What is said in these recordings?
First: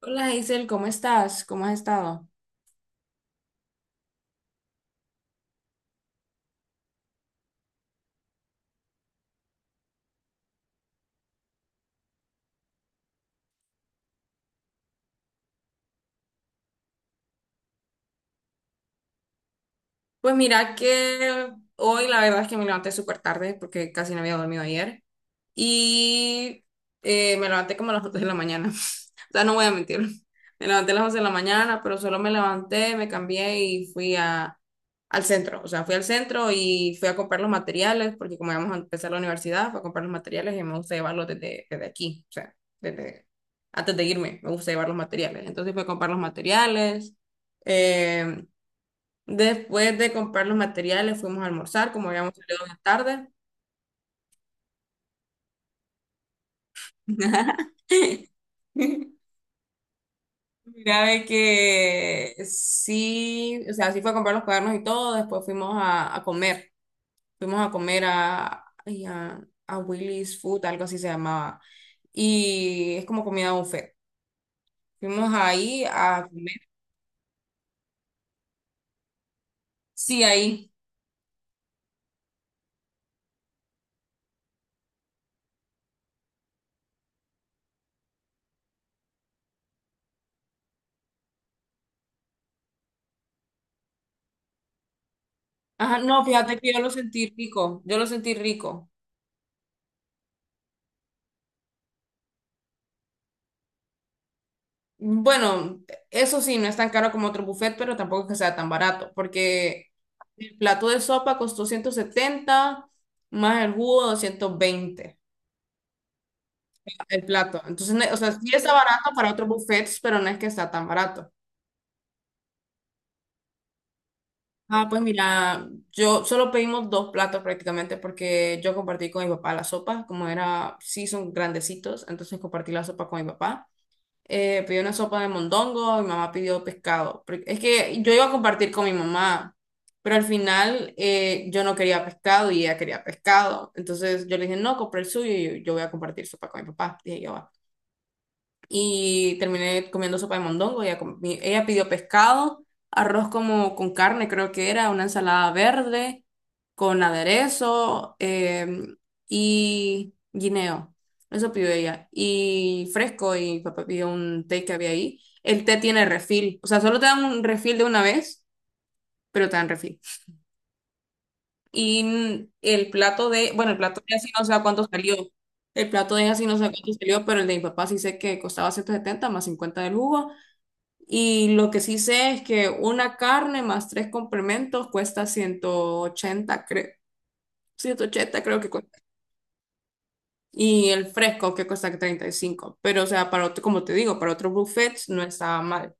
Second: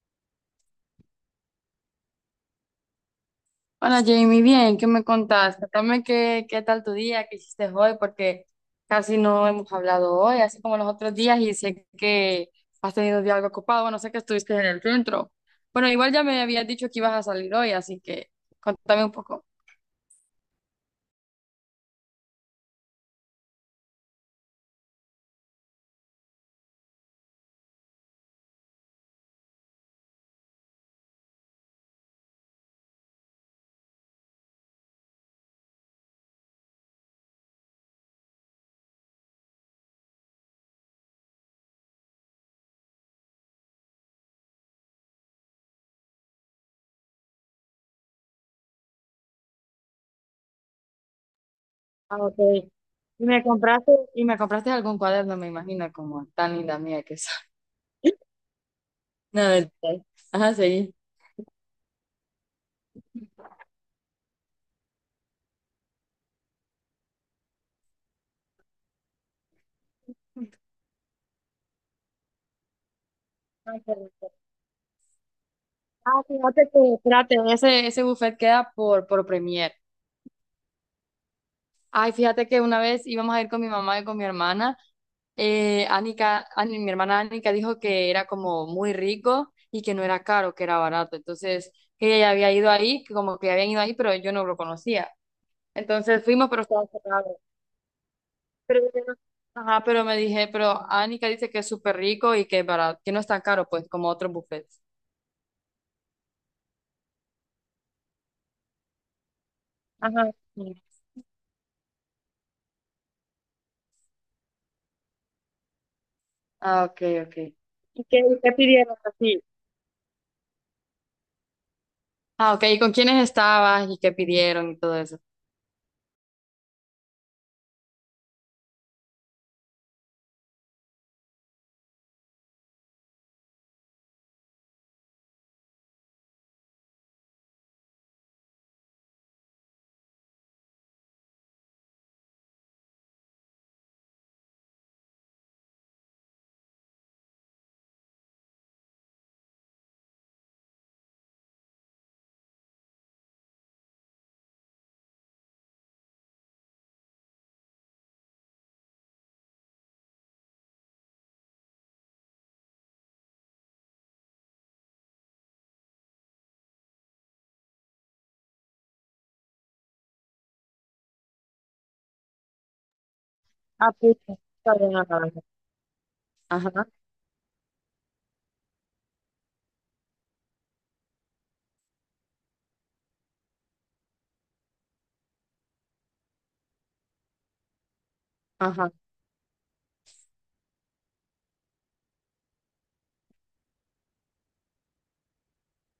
Hola Isel, ¿cómo estás? ¿Cómo has estado? Hola Jamie, bien, ¿qué me contás? Contame qué tal tu día, qué hiciste hoy, porque casi no hemos hablado hoy, así como los otros días, y sé que has tenido un día algo ocupado, bueno, sé que estuviste en el centro. Bueno, igual ya me habías dicho que ibas a salir hoy, así que contame un poco. Pues mira que hoy la verdad es que me levanté súper tarde porque casi no había dormido ayer. Y me levanté como a las 11 de la mañana. O sea, no voy a mentir. Me levanté a las 11 de la mañana, pero solo me levanté, me cambié y fui al centro. O sea, fui al centro y fui a comprar los materiales, porque como íbamos a empezar la universidad, fui a comprar los materiales y me gusta llevarlos desde aquí. O sea, desde, antes de irme, me gusta llevar los materiales. Entonces fui a comprar los materiales. eh, Después de comprar los materiales, fuimos a almorzar, como Ah, habíamos ok. salido de tarde. Y me compraste algún cuaderno, me imagino, como tan linda mía que soy. No, mentira. Ajá, sí. Mira, de que sí, o sea, sí fue a comprar los cuadernos y todo, después fuimos a comer, fuimos a comer a Willy's Food, algo así se llamaba, y es como comida Ah, buffet. qué rico. Fuimos ahí Ah, a comer, fíjate que, espérate, ese, buffet queda por Premier. sí, ahí. Ay, fíjate que una vez íbamos a ir con mi mamá y con mi hermana. Mi hermana Anika dijo que era como muy rico y que no era caro, que era barato. Entonces, que ella ya había ido ahí, que como que habían ido ahí, pero yo no lo conocía. Ajá, no, Entonces fuimos, fíjate pero que yo estaba lo sentí cerrado. rico, yo lo sentí Pero, rico. yo no- ajá, pero me dije, pero Anika dice que es súper rico y que es barato, que no es tan caro, pues, como otros buffets. Bueno, eso sí, no es tan caro como otro buffet, pero tampoco es que sea tan barato, porque Ajá. el Sí. plato de sopa costó 170 más el jugo 220 Ah, ok, el ok. plato. Entonces, ¿Y o qué, sea, qué sí está pidieron barato para así? otros buffets, pero no es que está tan barato. Ah, ok. ¿Y con quiénes estabas y qué pidieron y Ah, todo pues eso? mira, yo solo pedimos dos platos prácticamente porque yo compartí con mi papá la sopa, como era, sí son grandecitos, entonces compartí la sopa con mi papá. Pedí una sopa de mondongo, mi mamá pidió pescado. Es que yo iba a compartir con mi mamá, pero al final yo no quería pescado y ella quería pescado. Entonces yo le dije, no, compré el suyo y yo voy a compartir sopa con mi papá. Dije yo, "Va". Y terminé comiendo sopa de mondongo. Ella pidió pescado, arroz como con carne, creo que era, una ensalada verde con aderezo y guineo. Eso pidió ella. Y fresco, y papá pidió un té que había ahí. El té tiene refil, o sea, solo te dan un refil de una vez, pero te dan refil. Y bueno, el Ah, plato de pues, así no sé a está cuánto bien, salió. Ana. El plato de así no sé a Ajá, cuánto salió, pero el de mi papá sí sé que costaba 170 más 50 del jugo y lo que sí sé es que una carne más tres complementos cuesta 180, creo. 180 creo que ajá. cuesta. Y el fresco que cuesta 35. Pero, o sea, para otro, como te digo, para otros buffets no estaba mal.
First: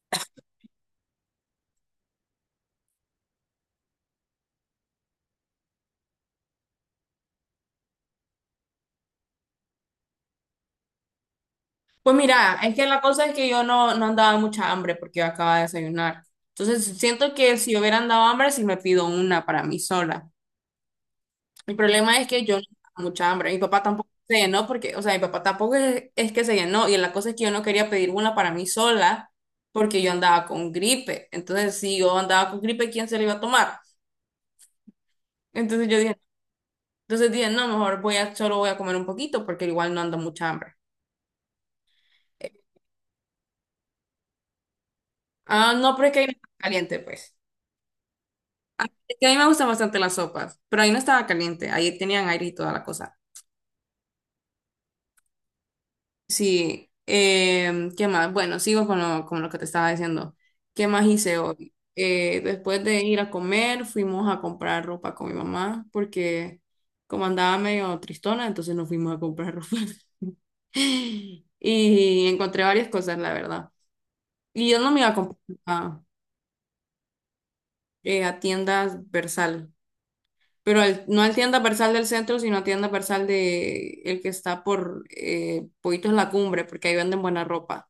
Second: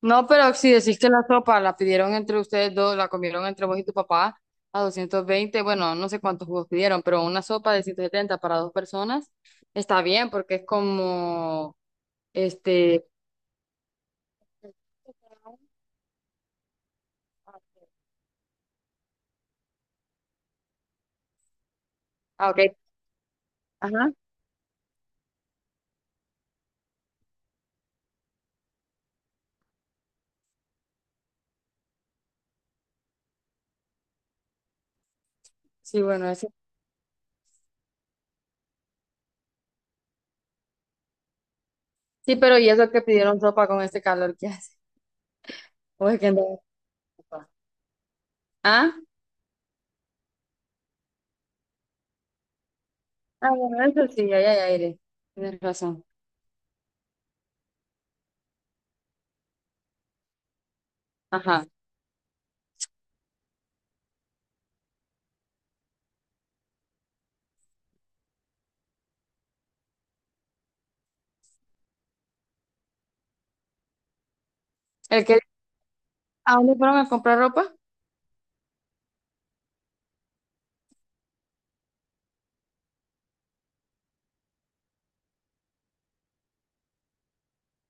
No, pero si decís que la sopa la pidieron entre ustedes dos, la comieron entre vos y tu papá a 220, bueno, no sé cuántos jugos pidieron, pero una sopa de 170 para dos personas está bien porque es como, Pues mira, es que la este... cosa es que yo no andaba mucha hambre porque yo acababa de desayunar. Entonces siento que si hubiera andado hambre, sí me pido una para mí sola. El problema es que Ah, yo no ok. tenía mucha hambre. Mi papá tampoco Ajá. se llenó porque, o sea, mi papá tampoco es que se llenó. Y la cosa es que yo no quería pedir una para mí sola porque yo andaba con gripe. Entonces, si yo andaba con gripe, ¿quién se la iba a tomar? Entonces yo Sí, dije, bueno, eso. entonces dije, no, mejor solo voy a comer un poquito porque igual no ando mucha hambre. Sí, Eh, pero ¿y eso que pidieron sopa con este calor que hace? Ah, no, pero ¿O es que es ahí que no no estaba hay caliente, pues. sopa? ¿Ah? Es que a mí me gustan bastante las sopas, pero ahí no estaba caliente. Ahí tenían aire y toda la cosa. Ah, bueno, eso sí, ahí hay aire. Tienes razón. Sí, ¿qué más? Bueno, sigo con lo que te estaba diciendo. ¿Qué más hice Ajá. hoy? Después de ir a comer, fuimos a comprar ropa con mi mamá, porque como andaba medio tristona, entonces nos fuimos a comprar ropa. Y encontré varias cosas, la verdad. Y yo no me iba a ¿El comprar que... a, ¿A dónde fueron a comprar ropa? A tiendas Versal, pero no al tienda Versal del centro, sino a tienda Versal de el que está por Poitos La Cumbre, porque ahí venden buena ropa.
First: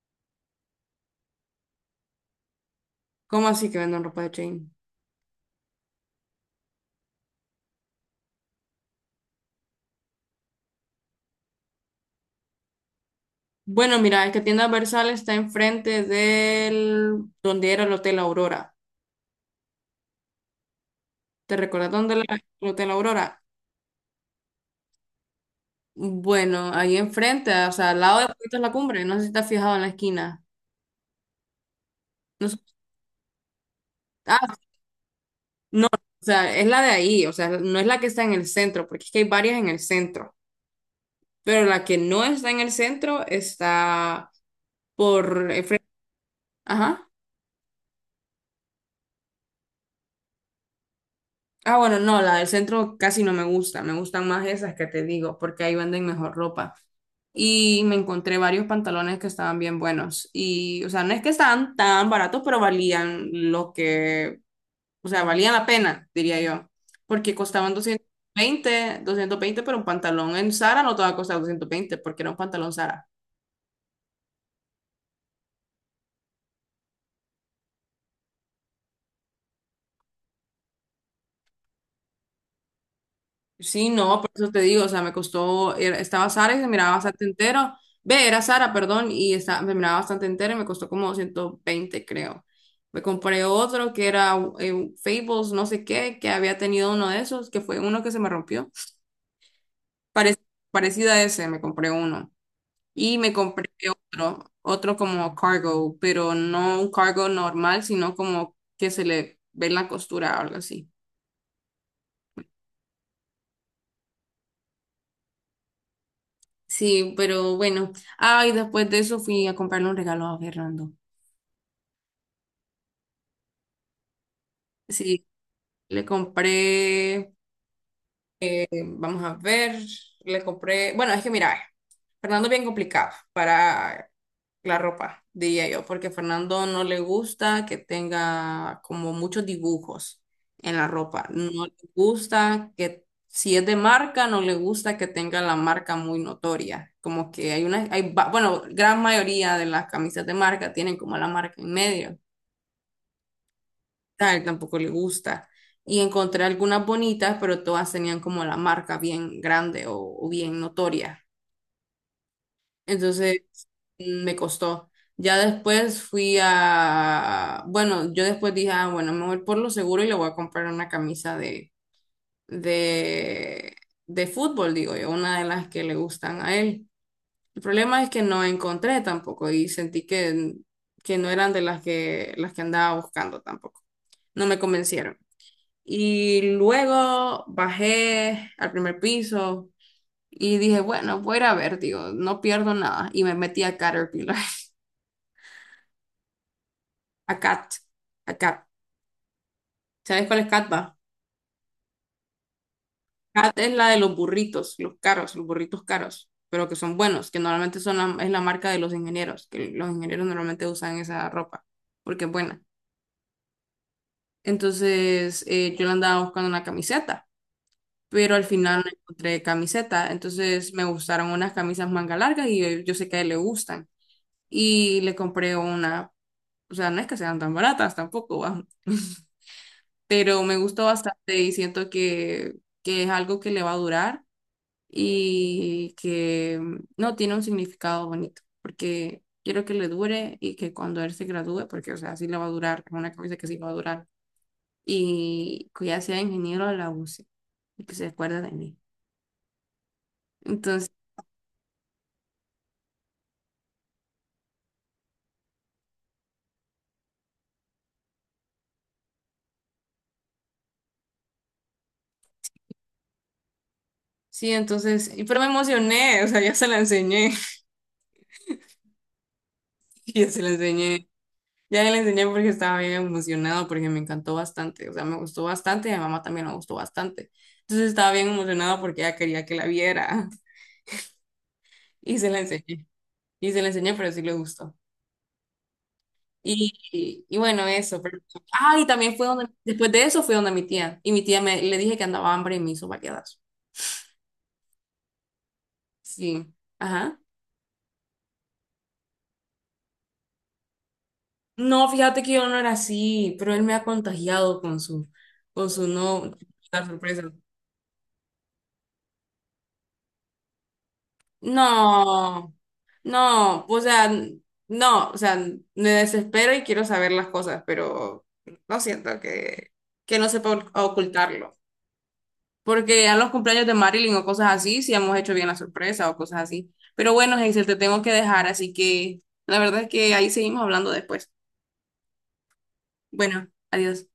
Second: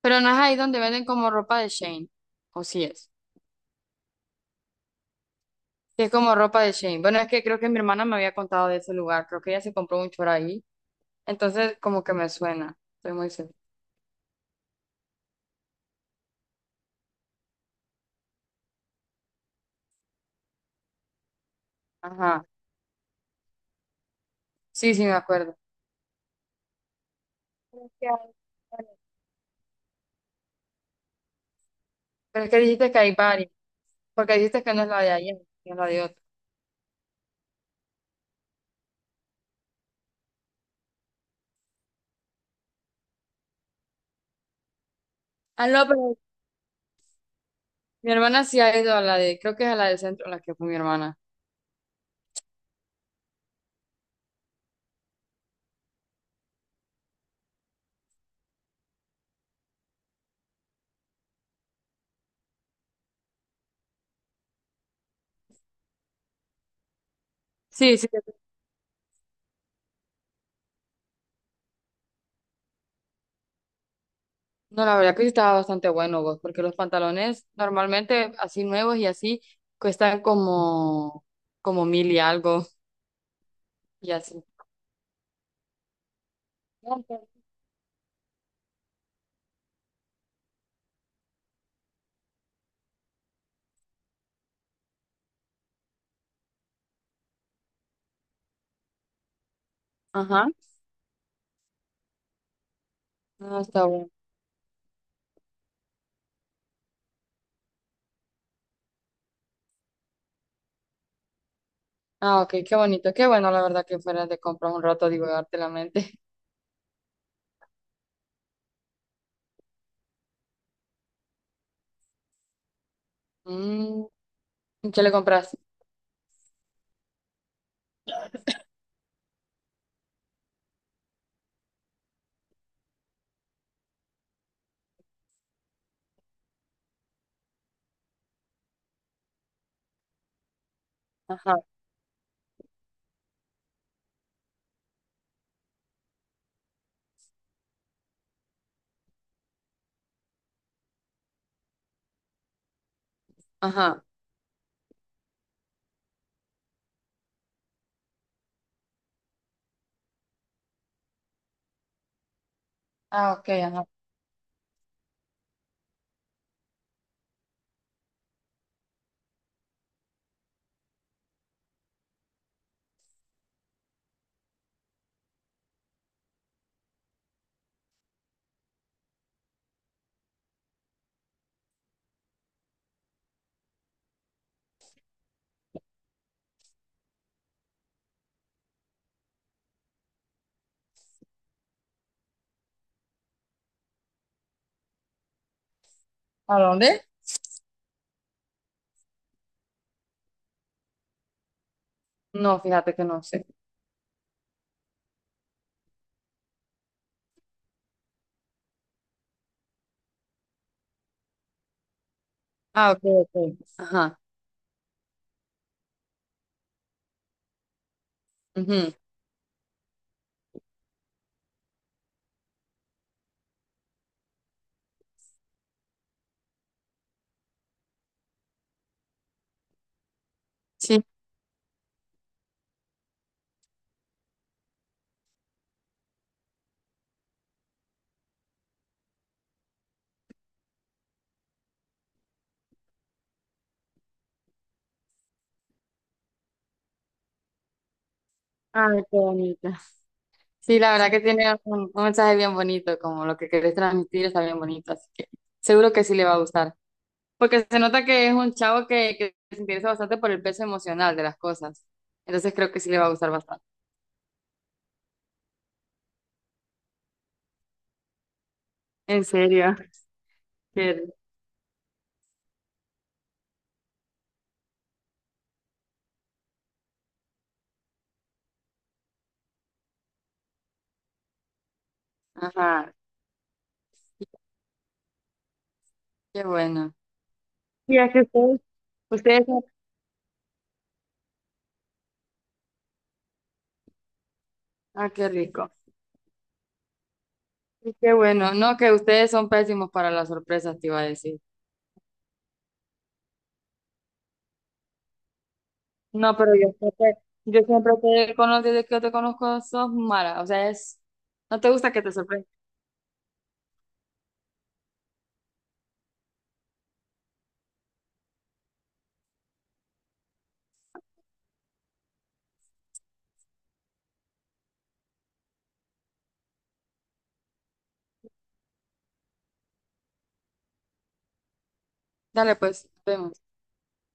Pero no es ahí donde venden como ropa de Shane, o sí es. ¿Cómo así que venden ropa de chain? Sí es como ropa de Shane. Bueno, es que creo que mi hermana me había contado de ese lugar, creo que ella se compró un choro ahí, entonces como que me suena, estoy muy segura. Bueno, mira, es que tienda Versal está enfrente del donde era el Hotel Aurora. ¿Te recuerdas dónde era Ajá, el Hotel Aurora? sí, sí, me acuerdo. Bueno, ahí enfrente, o Pero sea, es al que hay lado de Puerto La varias. Cumbre, no sé si te has fijado en la esquina. Pero No es que sé- dijiste que hay varios, porque ah, dijiste que no es la de ayer, que es la no, de otra. o sea, es la de ahí, o sea, no es la que está en el centro, porque es que hay varias en el centro, pero la que no está en el centro está por el Ah, frente. no, pero Ajá. mi hermana sí ha ido a la de, creo que es a la del centro, la que fue mi hermana. Ah, bueno, no, la del centro casi no me gusta, me gustan más esas que te digo, porque ahí venden mejor ropa. Y me encontré varios pantalones que estaban bien buenos. Y, o sea, no es que estaban tan baratos, pero valían lo que, o sea, valían la pena, diría yo. Porque costaban Sí, doscientos sí. veinte, doscientos veinte, pero un pantalón en Zara no te va a costar 220, porque era un pantalón Zara. No, la verdad que sí estaba bastante bueno vos, porque los pantalones normalmente así nuevos y así cuestan como, como mil y algo Sí, y no, por así. eso te digo, o sea, me costó, estaba Sara y se miraba bastante entero, ve, era Sara, perdón, y me miraba bastante entero y me costó como 120, creo. Me compré otro que era Fables, no sé qué, que había tenido uno de esos, que fue uno que se me rompió. Parec- Ajá. parecido a ese, me compré uno. Y me Ah, compré está bueno. otro como cargo, pero no un cargo normal, sino como que se le ve la costura o algo así. Ah, ok, qué bonito. Qué bueno, la verdad que fuera de comprar un rato, divagarte la mente. Sí, pero bueno. Ay, después de eso fui a comprarle un regalo a Fernando. Mm, ¿qué le Sí, compras? le compré. Este, vamos a ver, le compré, bueno, es que mira, Fernando es bien complicado para la ropa, diría yo, porque a Fernando no le gusta que tenga como muchos dibujos en la ropa, Ajá, no le gusta que, si es de marca, no le gusta que tenga la marca muy notoria, como que hay una, bueno, gran mayoría de las camisas de marca tienen como la marca en medio ajá. tal, tampoco le gusta. Y encontré algunas bonitas, pero todas tenían como la marca bien grande o bien notoria. Ah, Entonces ok, ajá. Me costó. Ya después bueno, yo después dije, ah, bueno, me voy por lo seguro y le voy a comprar una camisa de, de fútbol, digo yo, una de las que le gustan a él. El problema es que no encontré tampoco y sentí que no eran de las que, andaba buscando tampoco. No me convencieron. Y luego bajé al primer piso y dije, bueno, voy a ir a ver, digo, no pierdo nada. Y me metí a Caterpillar, ¿A dónde? a Cat, a Cat. ¿Sabes cuál es Cat, va? No, fíjate que no sé. Cat es la de los burritos, los caros, los burritos caros, pero que son buenos, que normalmente son es la marca de los ingenieros, que los ingenieros normalmente usan esa ropa, porque es buena. Ah, ok, ok. Ajá. Entonces, yo le andaba buscando una camiseta, pero al final no Ujú. encontré camiseta. Entonces, me gustaron unas camisas manga largas y yo sé que a él le gustan. Y le compré una, o sea, no es que sean tan baratas tampoco, va, pero me gustó Sí. bastante y siento que es algo que le va a durar y que no tiene un significado bonito, porque quiero que le dure y que cuando él se gradúe, porque o sea, sí le va a durar, es una camisa que sí va a durar, y que ya sea ingeniero la use y que se acuerde de mí. Ay, qué bonito. Sí, Entonces, la verdad que tiene un mensaje bien bonito, como lo que querés transmitir está bien bonito, así que seguro que sí le va a gustar. Porque se nota que es un chavo que se interesa bastante por el peso emocional de las cosas. Entonces creo que sí le va a gustar bastante. sí, entonces, pero me emocioné, o sea, ya se la enseñé, ¿En serio? ya se la Qué- enseñé. Ya le enseñé porque estaba bien emocionado, porque me encantó bastante, o sea, me gustó bastante y a mi mamá también le gustó bastante. Entonces estaba bien emocionado porque ella quería que la viera y se la enseñé, Ajá, y se la enseñé, pero sí sí, le gustó. qué Y, bueno. y, y bueno, Sí, eso. es Pero, que ustedes, ah, y también fue ustedes donde, son- después de eso fue donde mi tía, y mi tía le dije que andaba hambre y me hizo variadas. Ah, qué rico. Sí, ajá. Sí, qué bueno. No, que ustedes son pésimos para las sorpresas, te iba a decir. No, fíjate que yo no era así, pero él me ha contagiado con su no, No, pero yo la siempre, sorpresa. Conozco desde que yo te conozco sos mala. O sea, es, no te gusta que te sorprendan. No, no, o sea, no, o sea, me desespero y quiero saber las cosas, pero lo siento que no sepa ocultarlo. Porque a los cumpleaños de Marilyn o cosas así, sí hemos hecho bien la sorpresa o cosas así. Pero bueno, Hazel, te tengo que dejar, así que la verdad es que ahí seguimos hablando después. Dale, pues, vemos. Bueno, adiós.